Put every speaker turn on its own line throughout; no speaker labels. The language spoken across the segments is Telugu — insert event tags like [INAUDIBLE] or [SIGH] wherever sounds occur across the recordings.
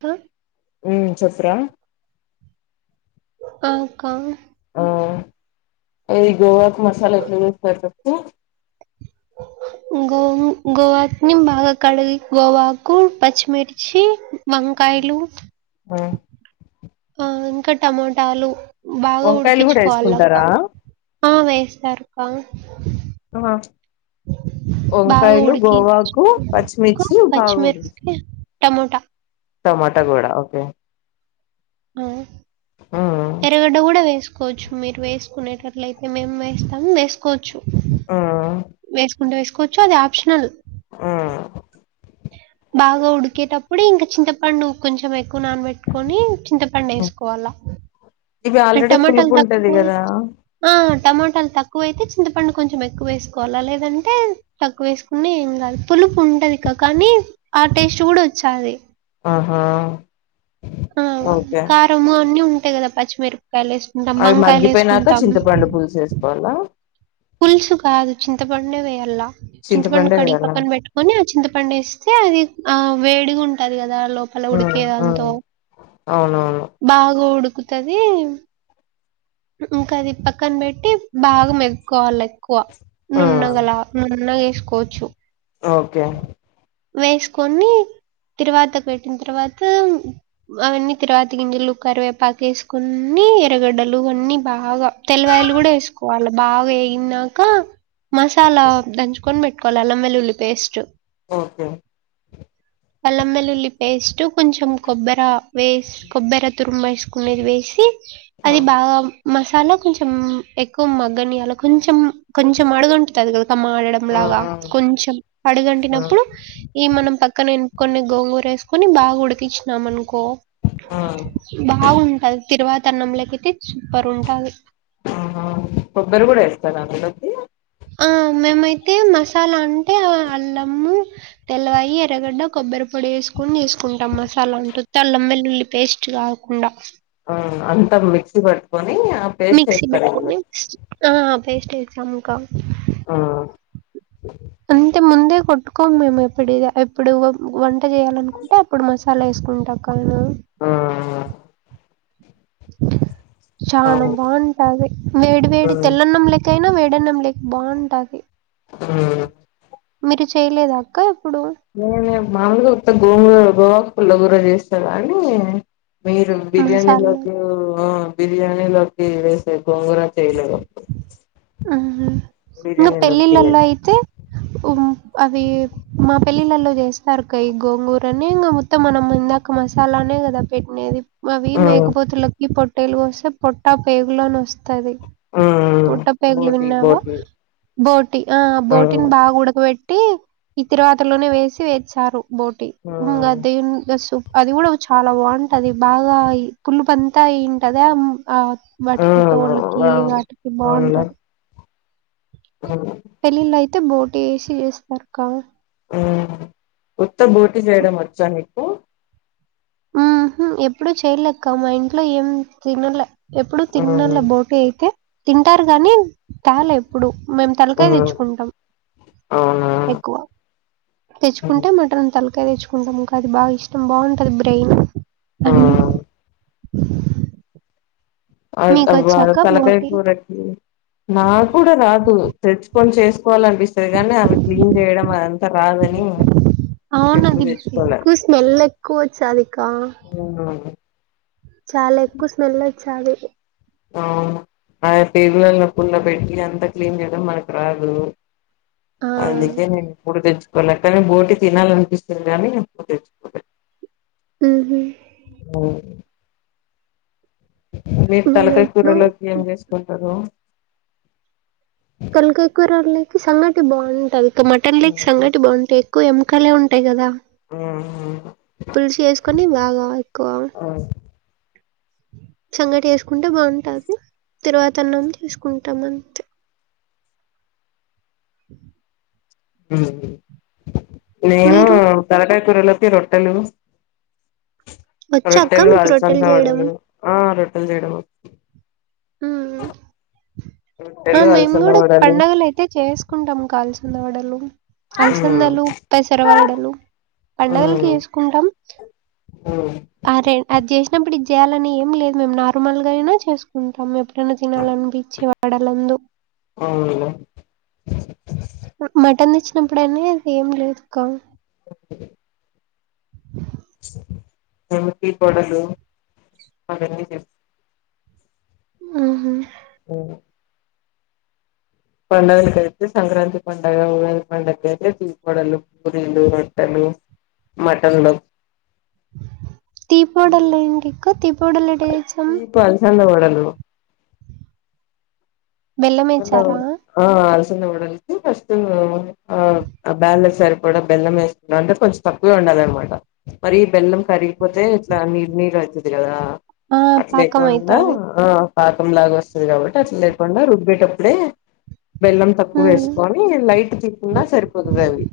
హ
మ్ చెప్పురా?
ఆ అక్కా
ఆ ఏది గోవాకు మసాలా ఎట్లా యూస్ పప్పు
ఉ అ గోవు గోవాకిని బాగా కడిగి గోవాకు పచ్చిమిర్చి మమ్కాయలు
ఆ
ఆ ఇంక టమోటాలు బాగా
వంకాయలు కూడా
ఉడికించుకోవాలక్క
వేసుకుంటారా
ఆ వేస్తారు పా
ఆహ
బాగా
వంకాయలు,
ఉడికించుకో
గోగాకు, పచ్చిమిర్చి, భాగో
పచ్చిమిరపకాయ టమోటా
టమాటా గూడ ఓకే
ఆ
ఆ
ఎరగడ్డ కూడా వేసు కొంచెం మీరు వేసుకునేటట్ల అయితే మేము వేస్తాం వేసుకోవచ్చు.
ఆ
వేసుకుంటే వేసుకోవచ్చు అది ఆప్షనల్
ఆ
బాగా ఉడికేటప్పుడు ఇంక చింతపండు కొంచం ఎక్కువ నాన్బెట్టు ట్టుకొని చింతపండు ఎసుకోవాల,
ఇవి ఆల్రెడీ
టమాటాలు
పులుపు ఉంటది
తక్కువ
కదా
ఆ టమాటాలు తక్కువ అయితే చింతపండు కొంచెం ఎక్కువ వేసుకోవాలా లేదంటే తక్కువ వేసుకున్నా ఏం కాదు పులుపు ఉంటది ఇక్క కానీ ఆ టేస్ట్ కూడా వచ్చాది.
ఆహా, ఓకే.
టము అన్ని ఉంటయి కదా పచ్చిమిరపకాయలు ఏసు
అవి మగ్గిపోయినాక చింతపండు పులుసు ఎసుకోవాలా?
పుల్సు కాదు చింత పండే వేయల్లా చింతపండు
చింతపండే
కడిగి
వేయాలా
పక్కన బెట్ కొని ఆ చింతపండు ఎస్తే అది ఆ వేడిగా ఉంటది కదా లోప అలా
ఆ
ఉడికేదాంతో,
అవునవును
బాగా ఉడుకుతది ఇంకా అది పక్కన పెట్టి బాగా మెదుకోవాలె ఎక్కువ
ఆ
నున్నగలా. నున్నగా చేసుకోవచ్చు.
ఓకే.
వేసుకొని తిరువాతకు పెట్టిన తర్వాత అవన్నీ తిరువాత గింజలు, కరివేపాకు వేసుకొని ఎర్రగడ్డ లువన్నీ బాగా తెల్లవాయలు కూడా వేసుకోవాలి బాగా ఏగినాక మసాలా దంచుకొని పెట్టుకోవాలె అల్లం వెల్లుల్లి పేస్ట్.
ఓకే
అల్లం వెల్లుల్లి పేస్టు కొంచెం కొబ్బెరా వేస్ కొబ్బర తురుమ వేసుకునేది వేసి
ఆ
అది బాగా మసాలా కొంచెం ఎక్కువ మగ్గనీయాల కొంచెం కొంచెం అడుగంటుతది కదా
ఆ
మాడడంలాగా కొంచెం
ఆ
అడుగంటినప్పుడు ఏ మనం పక్కన కొన్ని గోంగూర వేసుకుని బాగా ఉడికిచినాం అనుకో
ఆ
బాగుంటది తిరువాత అన్నంలోకయితే సూపర్ ఉంటాది.
ఆహా కొబ్బర కూడా ఎస్తరా అందులోకి.
ఆ మేమైతే మసాలా అంటే అల్లము తెల్లవాయి, ఎర్రగడ్డ, కొబ్బరి పొడి ఎసుకొని చేసుకుంటాం మసాలా అంటే ఉత్త అల్లం వెల్లుల్లి పేస్ట్ కా కుండా.
ఆ అంతా మిక్సీ పట్టుకొని అ
మిక్సీ పట్టుకోని ఆ పేస్ట్ ఎసాము కా
ఆ
అంతే ముందే కొట్టుకోము మేము ఎప్పుడిలా ఎప్పుడు వంట చేయాలనుకుంటే అప్పుడు మ సాల చేసుకుంటా అక్క నేను.
ఆ
చానా
అవును
బావుంటాది వేడి వేడి
ఉమ్
తెల్లన్నం లె కైనా వెడన్నం లేకి బావుంటాది.
హ్
మీరు చేయలేదక్కా ఇప్పుడు
నేనే మామూలుగా ఉత్త గోంగూర గోఆకు పుల్లగూర చేసిన కాని మీరు
మసాలా
బిర్యానీలోకి ఆ బిర్యానీలోకి వేసే గోంగుర చేయలేదు.
ఆహా ఇంగా
బిర్యానీలోకి
పెళ్ళిళ్ళలో
తినేది
అయితే ఉమ్ అవి మా పెళ్ళిళల్లో చేస్తారు అక్క ఈ గోంగూరని ఇంగా మొత్తం మనం ఇందాక మసాలానే కదా పెట్టినేది. అవి
ఆ
మేకపోతులకి పొట్టేలు కోస్తే పొట్టా, పేగులని వస్తది.
ఆ
పొట్ట పేగులు
బోటి
విన్నావా,
బోటి
బోటీ ఆ బోటీని బాగా ఉడకబెట్టి ఈ తిరువాత లోనే వేసి వేంచ్చారు బోటీ
ఆ
ఇంగా [INAUDIBLE] సు అది కూడా చాలా బావుంటది బాగా ఈ పులుపంతా తింటదా ఆ
ఆ
వాటికి తోళ్ళకి
అవును
వాటికి బాగుంట
మ్
పెళ్ళిళ్ళ అయితే బోటీ ఏసి చేస్తారు క
ఆ ఉత్త బోటీ చేయడం వచ్చా నీ
ఉహు ఎప్పుడు చెయలేెక్క మా ఇంట్లో ఏం తినలే ఎప్పుడు
ఆ
తిన్నళ బోటీ అయితే తింటారు గాని తాల ఎప్పుడు మేం
ఆ
తలకాయ తెచ్చుకుంటాం ఎక్కువ
అవునా
తెచ్చుకుంటే మటన్ తలకాయ తెచ్చుకుంటాం ఇంకా అది బాగ ఇష్టం బాగుంటది బ్రెయిన్
ఆ
అన్ని
ఆ అ
మీకు
అవ్వ
వచ్చాక
తలకాయ
బోటి
కూర నా కూడా రాదు తెచ్చుకొని చేసుకోవాలనిపిస్ కానే అవి క్లీన్ చేయడం అదంతా రాదని ఎప్పుడు
అవునది
తెచ్చుకోలే
ఎక్కువ స్మెల్ ఎక్కువ వచ్చాదిక్కా
అ
చాలా ఎక్కువ స్మెల్ వచ్చాది
ఆ ఆ పేగుల పుల్ల పెట్టి అంత క్లీన్ చేయడం మనకు రాదు
ఆ
అందుకే నేను కుడ తెచ్ కొనక్కనీ బోటీ తినాలనిపిస్తుంది కానీ
ఉహు
అ మీరు
నేను
తలకాయ
ఎప్పుడు
కూరలోకి ఏం జేసుకుంటరు
తలకాయ కూరలేకి సంగటి బాంటది ఇంక మటన్ లేకి సంగటి బాగుంటాయి ఎక్కువ ఎముకలే ఉంటాయి కదా
ఆ
పులుసు ఏసుకొని బాగా ఎక్కువ సంగటి ఏసుకుంటే బాగుంటది తిరువాతన్నం చేసుకుంటాం అంతే
నేను
మీరు
తరకాయ కూరలోకి రొట్టెలు
వచ్చాక్క
రొట్టెలు
మీకు
అలసంద
రొట్టెలు చేయడం
వడలు ఆ రొట్టెలు చేయడం
హ్మ్మ్ ఆ
రొట్టెలు
మేము
అలసంద
గూడ
వడలు
పండుగలు అయితే చేస్ క్కుంటాము కల్సిందవడలు
మ్మ్
అలసందలు పెసరవడలు పండగలకి ఏసుకుంటాం
అ
అరే అది జేసినప్పుడు ఇది జేయాలని ఏం లేదు మేం నార్మల్గాయినా చేసుకుంటాం ప్పు రెండు తినాలనిపించి వడలందు
అవును
మటన్ తెచ్చినప్పుడనే ఏం లేదు క్క
ఎమిటి కొడలు అవన్నీ చెప్
ఉహు
ఆ పండుగలకైతే సంక్రాంతి పండగ ఉగాది పండక్కి అయితే తీపడలు పూరిలు మటన్ మటన్లు
టీ పౌడర్ లేనిది ఈ ఫడలు ఎట చేస్తాం
సంద వడలు న్న
బెల్లమేసారా?
ఆ అలసందవడలుకు ఫస్ట్ ఉ ఆ బ్యాళ్లకు సరి పడ బెల్లం వేసుకున్నాం అంటే కొంచెం తక్కువే ఉండాలనమాట మరి బెల్లం కరిగిపోతే ఇట్లా నీరు నీరు అయితది కదా
ఆ!
అట్ లేకుండా
పాకమైతాది.
ఆ పాకం లాగా వస్తది కాబట్టి అట్ల లేకుండా రుబ్బేటప్పుడే బెల్లం తక్కువ
హ్మ్.
వేసుకోవాలి లైట్ చికుందా సరిపోతది అవి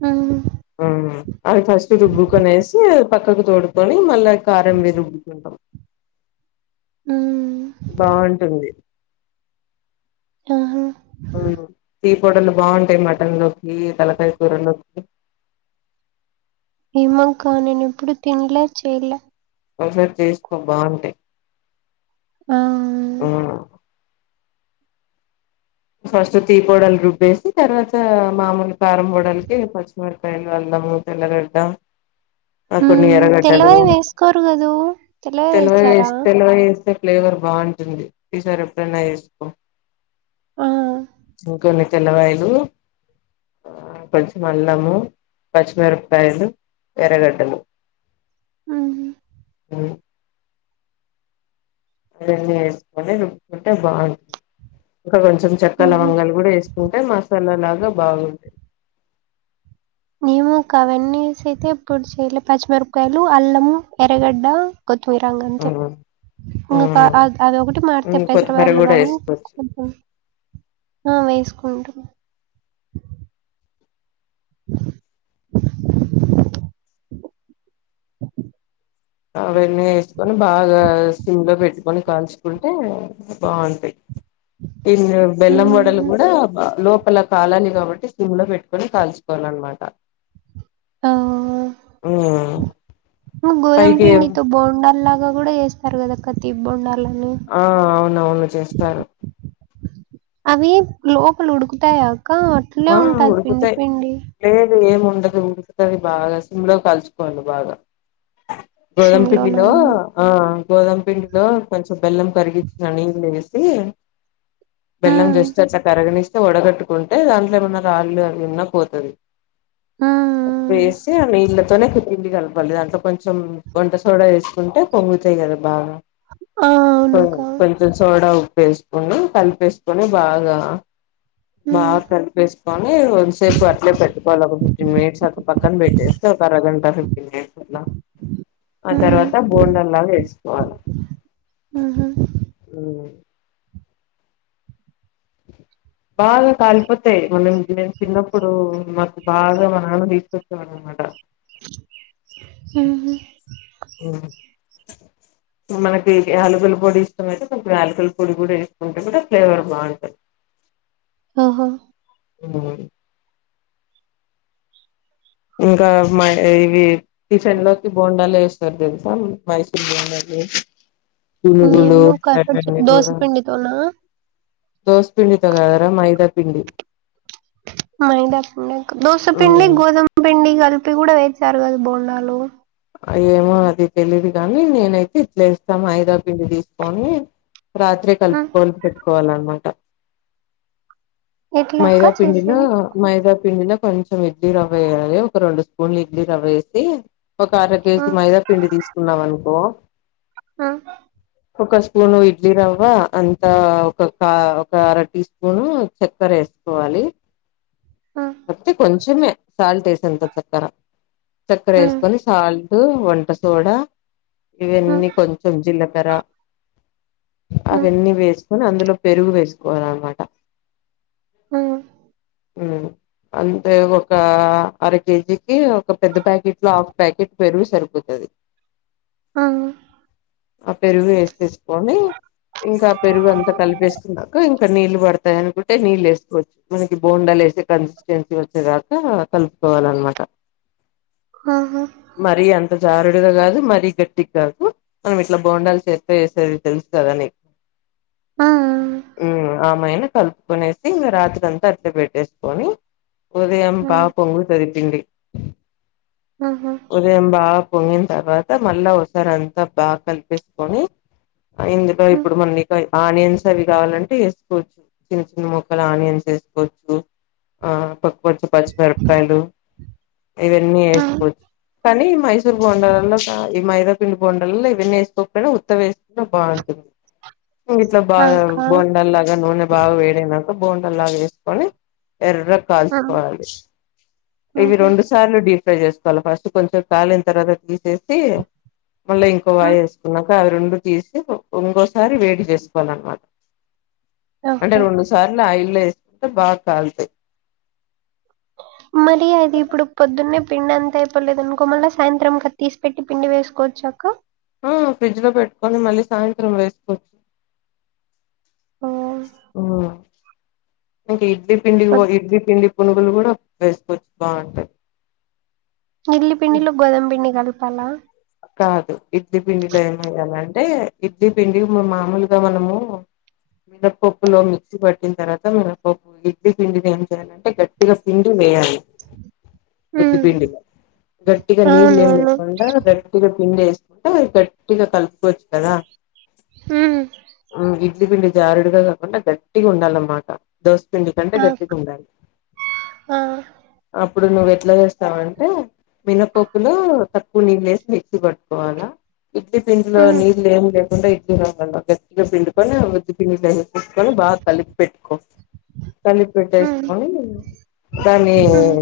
ఊ
ఊ అవి ఫస్ట్ రుబ్బుకొనేసి పక్కకు తోడుకొని మళ్ళా కారంవి రుబ్బుకుంటాం
హ్మ్.
బాగుంటుంది
ఆహా
టీ పొడర్లు బాగుంటాయి మటన్ లోకి తలకాయ కూర లోకి
ఏమంక నేను ఎప్పుడు తినలే చేయలే
ఒకసారి చేసుకో బాగుంటాయ్
ఆవ్
ఫస్ట్ తీపొడలు రుబ్బేసి తర్వాత మామూలు కారం వడలకి మెరకాయలు అల్లము తెల్లగడ్డ ఆ కొన్ని
హ్మ్.
ఎరగడ్డలు
తెల్లవై వేసుకోరు గదూ! తెల్లవై
తెల్లవాయిలు
వేశారా?
వేస్ తెల్లవాయలు వేస్తే ఫ్లేవర్ బాగుంటుంది ఈసారి ఎప్పుడైనా వేసుకో
ఆ
ఇంకొన్ని తెల్లవాయిలు కొంచం అల్లము పచ్చిమిరపకాయలు ఎరగడ్డలు
ఉహు
ఉ ఇవ్వన్ని వేస్కుని రుబ్బుకుంటే బాగుం ఇంకా కొంచెం చెక్క
హుహు.
లవంగాలు కూడా వేసుకుంటే మసాలా లాగా బాగుంటాయి
ఏమోక అవన్ని వేసి అయితే ఎప్పుడు చేయలే పచ్చిమిరపకాయలు అల్లము ఎర్రగడ్డ కొత్తిమీర ఇంగ అంతే ఇంగ క అద్ అది ఒకటి మారుతాయ్ పెసర
కొత్తిమీర
బ్యాళ్లు
కూడా
కాని
వేసుకోవచ్చు
కొంచం ఆ వేసుకుంటం
అవన్నీ వేసుకొని బాగా సిమ్ లో పెట్టుకొని కాల్చుకుంటే బాగుంటాయి ఇన్ని బెల్లం వడలు
హుహు.
కూడా బ లోపల కాలని కాబట్టి సిమ్ లో పెట్టుకొని కాల్చుకోవాల అన్నమాట
ఆ!
ఊ
గోధుమ పిండితో బోండాల్ లాగా కూడా చేస్తారు కదక్క తీపి బోండాలని
ఆ అవునవును చేస్తారు
అవి లోపలు ఉడుకుతాయాక అట్లే
ఆ
ఉంటది పిండి
ఉడుకుతాయి
పిండి
లేదు ఏమి ఉండదు ఉంటది బాగా సిమ్లో కాల్చుకోవాలి బాగా గోధుమ
సిమ్‌లోనా?
పిండిలో ఆ గోదమపిండిలో కొంచెం బెల్లం కరిగించిన నీళ్లు వేసి బెల్లం
హ్మ్.
జస్ట్ అట్లా కరగనిస్ వడగట్టుకుంటే దాంట్లో ఏమన్నా రాళ్ళు అవి వున్న పోతది
హ్మ్. హ్మ్.
వేసి ఆ నీల్ తోనే పిండి కలపాలి దాంట్లో కొంచెం వంట సోడా వేసుకుంటే పొంగుతాయి కదా బాగా
ఆ!
అ
అవునుకా.
ప సోడా ఉప్పేసుకునీ కలిపేసుకొని బాగా
హ్మ్.
బాగా కలి వేసుకొని కొంతసేపు అట్లే పెట్టుకోవాలి ఒక ఫిఫ్టీన్ మినిట్స్ అక్క పక్కన పెట్టేస్తే ఒక అరగంట ఫిఫ్టీన్ మినిట్స్ ఆ
హ్మ్.
తర్వాత బోండల్లాగా వేసుకోవాలే
హుహు.
ఉ బాగా కాలిపోతాయి మనం నేను చిన్నప్పుడు మాకు బాగా మా నానా తీసుకొచ్చా అన్మట
ఆ
మనకి యాలుకల పొడి ఇష్టమాయితే కొంచెం యాలకుల పొడి కూడా వేసుకుంటే కూడా ఫ్లేవర్ బాగుంటది
హ
ఆ ఇంకా మ ఇవి టిఫిన్ లోకి బోండాలు వేస్తారు తెలుసా మైసూర్ బోండాలు గ చ
అవున
దోస్పిండి తో కదారా మైదా పిండి
మైదాపిండి దోసపిండి
ఉమ్
గోధుమ పిండి కలిపి కూడా వేచారు కదా బోండాలు
ఏమో అది తెలీదు కాని నేనైతే ఇట్లేస్తా మైదాపిండి తీసుకోని రాత్రే
హ్మ్.
కలుపుకోని పెట్టుకోవాలన్నమాట
ఎట్లా అక్క
మైదాపిండిలో
చేసేది?
మైదా పిండిలో కొంచెం ఇడ్లీ రవ్వ వేయాలి ఒక రెండు స్పూన్ ఇడ్లీ రవ్వ వేసి ఒక అర కేజీ
హ్మ్.
మైదా పిండి తీసుకున్నాం అనుకో
ఆ
ఒక స్పూను ఇడ్లీ రవ్వ అంతా ఒక ఒక అర టీ స్పూను చక్కర ఏసు కోవాలి.
హ్మ్.
మతే కొంచమే సాల్ట్ వేసేంత చక్కర చక్కర వే
హ్మ్.
సాల్ట్ వంట సోడా ఇవన్నీ కొం జిలకర
హ్మ్.
అవన్నీ వేస్ కాని అందులో పెరుగు వేసుకోవాలనమాట
ఆ
అంటే ఒక అర కేజీకి ఒక పెద్ద ప్యాకెట్ లో ఆ ఫ్ ప్యాకెట్ పెరుగు సరిపోతది
అ
ఆ పెరుగు వేసిసుకొని ఇంకా పెరుగు అంతా కలిపేస్తుకున్నాక ఇంకా నీళ్ళు పడతాయి అనుకుంటే నీళ్ళు వేసుకోవచ్చు మనకి బోండాలు వేసే కన్సిస్టెన్సీ వచ్చేదక కలుపుకోవాల అన్నమాట
ఆహా
మరి అంత జారుడుగా కాదు మరీ గట్టికి కాదు మనం ఇట్లా బొండాలు చేత్తో వేసేది తెలుసు కదా నీకు
హ్మ్.
ఆమైనా కలుప్ కునేసి ఇంగ రాత్రంతా అట్టే పెట్టేసుకొని ఉదయం బా
హ్మ్.
పొంగుతాది పిండి
ఆహా
ఉదయం బాగా పొంగిన తర్వాత మళ్ళా ఒకసారి అంతా బాగా కలిపిసుకొని ఆ ఇందుక
హ్మ్.
ఇప్పుడు మని పై ఆనియన్స్ అవి కావాలంటే ఏసుకోవచ్చు చిన్న చిన్న ముక్కలు ఆనియన్స్ ఏసుకోవచ్చు ఆ పప్పు కొచ్చే పచ్చి మిరపకాయలు ఇవన్నీ
హ్మ్.
ఏసుకోవ కానీ మైసూరు బోండలల్లో ఈ మైదాపిండి బోండలల్లో ఇవన్నీ ఏసుకోకపోయినా కొత్తవి ఏసుకున్న బాగుంటుంది ఇంగిట్లా
ఆ!
బాగా
అక్క.
బోండల్లగా నూనే బాగా వేడైనాక బోండల్లాగా ఏసుకొని ఎర్ర
హ్మ్.
కాల్చుకోవాలి ఇవి
హుహు.
రెండు సార్లు డీ ఫ్రై చేసు కోవల ఫస్ట్ కొంసేపు కాలిన తర్వాత తీసేసి మళ్ళా ఇంకో వాయి
హ్మ్.
ఏసుకున్నాక అవి రెండు తీసి ఇంకోసారి వేడి చేసుకోవాలన్నమాట అంటే
ఓహో!
రెండు సార్లు ఆయిల్ ఏసుకుంటే బాగా కాలుతాయి
మరి అది ఇప్పుడు పొద్దున్నే పిండి అంతా అయిపోలేదు అనుకో మళ్ళా సాయంత్రంకి అది తీసి పెట్టి పిండి వేసుకోవచ్చా అక్క
ఆ ఫ్రిడ్జ్‌లో పెట్టుకొని మళ్ళీ సాయంత్రం వేసుకోవ
ఆ,
ఆ ఇంకా ఇడ్లీ పిండి
పొద్-
ఇడ్లీ పిండి పునుగులు కూడా వేసుకోవచ్చు బాగుంటాయి
ఇడ్లీ పిండిలో గోధుమ పిండి కలపాలా
కాదు ఇడ్లీ పిండిలో ఏమేయ్యాలంటే ఇడ్లీ పిండి ఇప్పుడు మామూలుగా మనము మినపప్పులో మిక్సీ పట్టిన తర్వాత మినపప్పు ఇడ్లీ పిండిని ఏం చేయాలంటే గట్టిగా పిండి వేయాలి ఉద్ధి
ఉమ్
పిండిలో గట్టిగా నీల్లు ఏంలే
అవునవును
కుండా గట్టిగా పిండేసుకుంటే అది గట్టిగా కలుపుకోవచ్చు కదా
ఉమ్మ్
ఉమ్మ్ ఇడ్లీ పిండి జారుడుగా కాకుండా గట్టిగా ఉండాలన్నమాట దోశపిండి కంటే
ఆ
గట్టిగా ఉండాలి
ఆ
అప్పుడు నువ్వు ఎట్లా చేస్తావంటే మినపప్పులో త క్కువ నీళ్లేసి మిక్సీ పట్టుకోవాలా ఇడ్లీ పిండిలో
ఉమ్
నీళ్ళు ఏం లేకుండా ఇడ్లీ రావ్వలో గట్టిగా పిండుకొని ఉద్దిపిండి లే తీసుకొని బాగా కలిపి పెట్టుకో కలిపి
ఉమ్
పెట్టేసుకొని దాన్ని
ఉమ్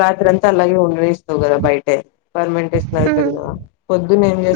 రాత్రంతా అలాగే ఉండనిస్తావు కదా బయటే పర్మెంటేషన్
ఉమ్.
అయితాది కదా పొద్దున్న ఏం చే